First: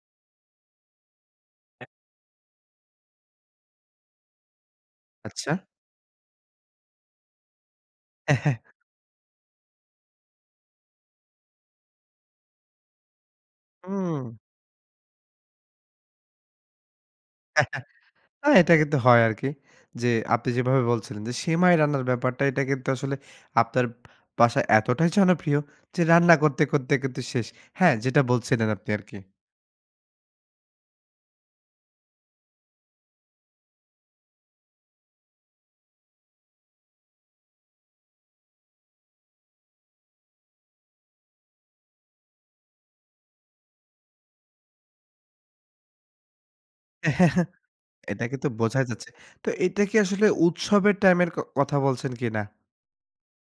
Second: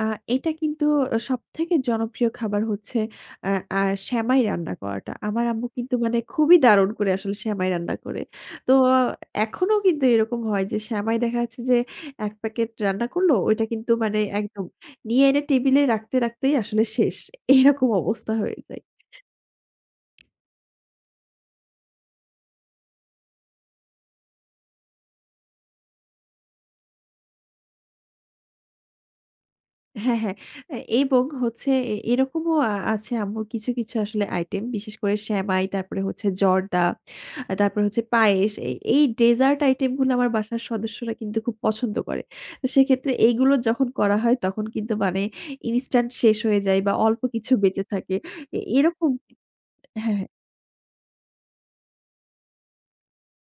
আ এইটা কিন্তু সবথেকে জনপ্রিয় খাবার হচ্ছে আ আ সেমাই রান্না করাটা। আমার আচ্ছা। আম্মু কিন্তু মানে খুবই দারুণ করে আসলে সেমাই রান্না করে। তো এখনও কিন্তু এরকম হয় যে সেমাই দেখা যাচ্ছে যে এক প্যাকেট রান্না করল, ওইটা কিন্তু মানে হুম। একদম নিয়ে এনে টেবল এ রাখতে, রাখতেই আসলে শেষ। এরকম অবস্থা হ্যাঁ, হয়ে এটা যায়। কিন্তু হয় আরকি যে আপনি যেভাবে বলছিলেন যে সেমাই রান্নার ব্যাপারটা এটা কিন্তু আসলে আপনার বাসায় এতটাই জনপ্রিয় যে রান্না করতে, করতে, করতে শেষ। হ্যাঁ যেটা বলছিলেন আপনি আরকি। হ্যাঁ, হ্যাঁ, এ এবং হচ্ছে এ এরকমও আছে আম্মুর কিছু, কিছু আসলে আইটেম বিশেষ করে সেমাই, তারপরে হচ্ছে জর্দা, আ তারপরে হচ্ছে পায়েস। এ এই ডেজার্ট আইটেম গুলো আমার বাসার সদস্যরা কিন্তু খুব পছন্দ করে। সেক্ষেত্রে এইগুলো যখন করা হয় তখন কিন্তু মানে ইনস্টান্ট শেষ হয়ে যায় বা অল্প কিছু বেঁচে থাকে। এটাকে তো এ বোঝাই যাচ্ছে। এরকম তো এটা কি হ্যাঁ, হ্যাঁ। আসলে উৎসবের টাইম এর ক কথা বলছেন কিনা?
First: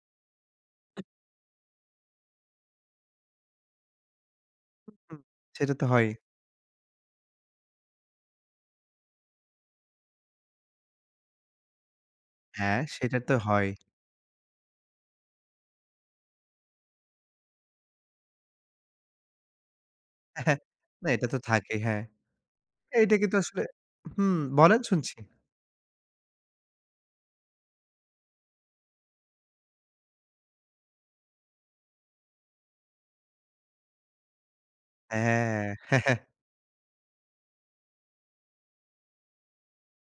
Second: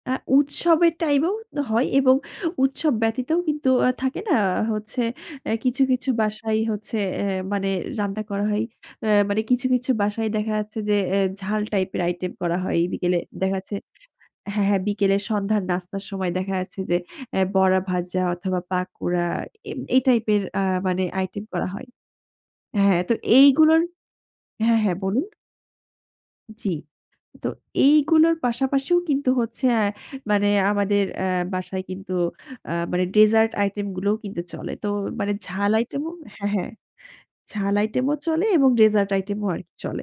আ উৎসবের টাইমেও হয় এবং উৎসব ব্যতীতও কিন্তু আ থাকে না হচ্ছে হুম, আ সেটা কিছু, তো হয়ই। কিছু বাসায় হচ্ছে অ্যাঁ মানে রান্না করা হয়। আ মানে কিছু, কিছু বাসায় দেখা যাচ্ছে যে এ ঝাল টাইপ এর আইটেম করা হয় হ্যাঁ, এই সেটা বিকেলে তো দেখা হয়ই। যাচ্ছে হ্যাঁ, হ্যাঁ বিকেলে সন্ধ্যার নাস্তার সময় দেখা যাচ্ছে যে আ বড়া ভাজা অথবা পাকুড়া এই এই টাইপ এর আ মানে না এটা তো আইটেম করা থাকেই, হয়। হ্যাঁ। হ্যাঁ, তো এইটা কিন্তু আসলে এইগুলোর হুম, হ্যাঁ, বলেন হ্যাঁ শুনছি। বলুন। জি, তো এইগুলোর পাশাপাশিও কিন্তু হচ্ছে অ্যাঁ মানে আমাদের আ বাসায় কিন্তু আ মানে ডেজার্ট আইটেম গুলোও কিন্তু চলে। তো মানে ঝাল হ্যাঁ। আইটেম ও হ্যাঁ, হ্যাঁ, ঝাল আইটেম ও চলে এবং ডেজার্ট আইটেম ও আরকি চলে।